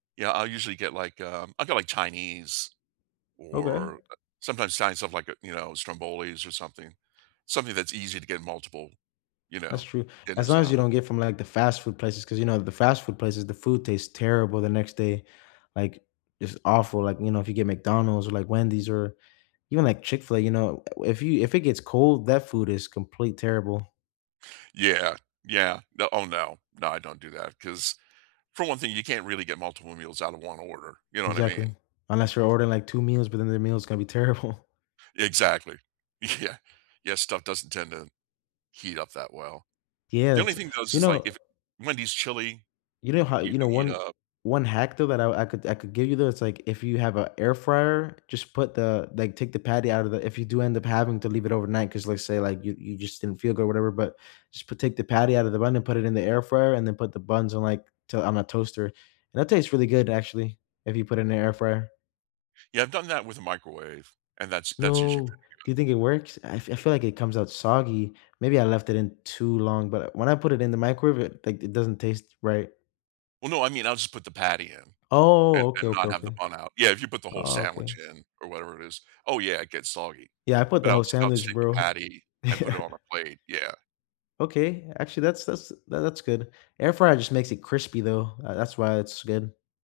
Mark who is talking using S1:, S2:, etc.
S1: Yeah, I'll usually get, like, um I'll get, like, Chinese
S2: Okay.
S1: or sometimes Italian stuff like, uh, you know, strombolis or something. Something that's easy to get multiple, you
S2: That's
S1: know,
S2: true, as
S1: dinners
S2: long as you
S1: out of.
S2: don't get from, like, the fast food places, ‘cause, you know, the fast food places, the food tastes terrible the next day, like, it's awful, like, you know, if you get McDonald's or, like, Wendy's or even, like, Chick-fil-A, you know, uh if you if it gets cold, that food is complete terrible.
S1: Yeah, yeah, no oh, no, no, I don't do that, 'cause for one thing, you can't really get multiple meals out of 1 order, you know what I mean?
S2: Exactly, unless you're ordering, like, 2 meals, but then the meal's gonna be terrible.
S1: Exactly, yeah, yeah, stuff doesn't tend to heat up that well.
S2: Yeah,
S1: The only
S2: it's
S1: thing though, is
S2: you
S1: just like
S2: know
S1: if Wendy's chili,
S2: you know how
S1: you
S2: you know,
S1: can heat
S2: one
S1: up.
S2: one hack though, that I could I could give you though, it's like, if you have a air fryer, just put the like take the patty out of the if you do end up having to leave it overnight, 'cause let's say, like, you you just didn't feel good or whatever, but just p take the patty out of the bun and put it in the air fryer and then put the buns in like, t on a toaster, and that tastes really good actually, if you put it in the air fryer.
S1: Yeah, I've done that with a microwave, and that's that's usually
S2: No,
S1: pretty
S2: do you
S1: good.
S2: think it works, I f I feel like it comes out soggy, maybe I left it in too long, but when I put it in the microwave, like, it doesn't taste right.
S1: Well, no, I mean, I'll just put the patty in and
S2: Oh, okay,
S1: and
S2: okay,
S1: not have the
S2: okay.
S1: bun out yeah, if you put the whole
S2: Oh, okay.
S1: sandwich in or whatever it is oh, yeah, it gets soggy,
S2: Yeah, I put
S1: but
S2: the
S1: I'll
S2: whole
S1: just I'll just
S2: sandwich,
S1: take the
S2: bro.
S1: patty and put it on a plate, yeah.
S2: Okay, actually, that's that's th that's good. Air fryer just makes it crispy, though, ah, that's why it's good.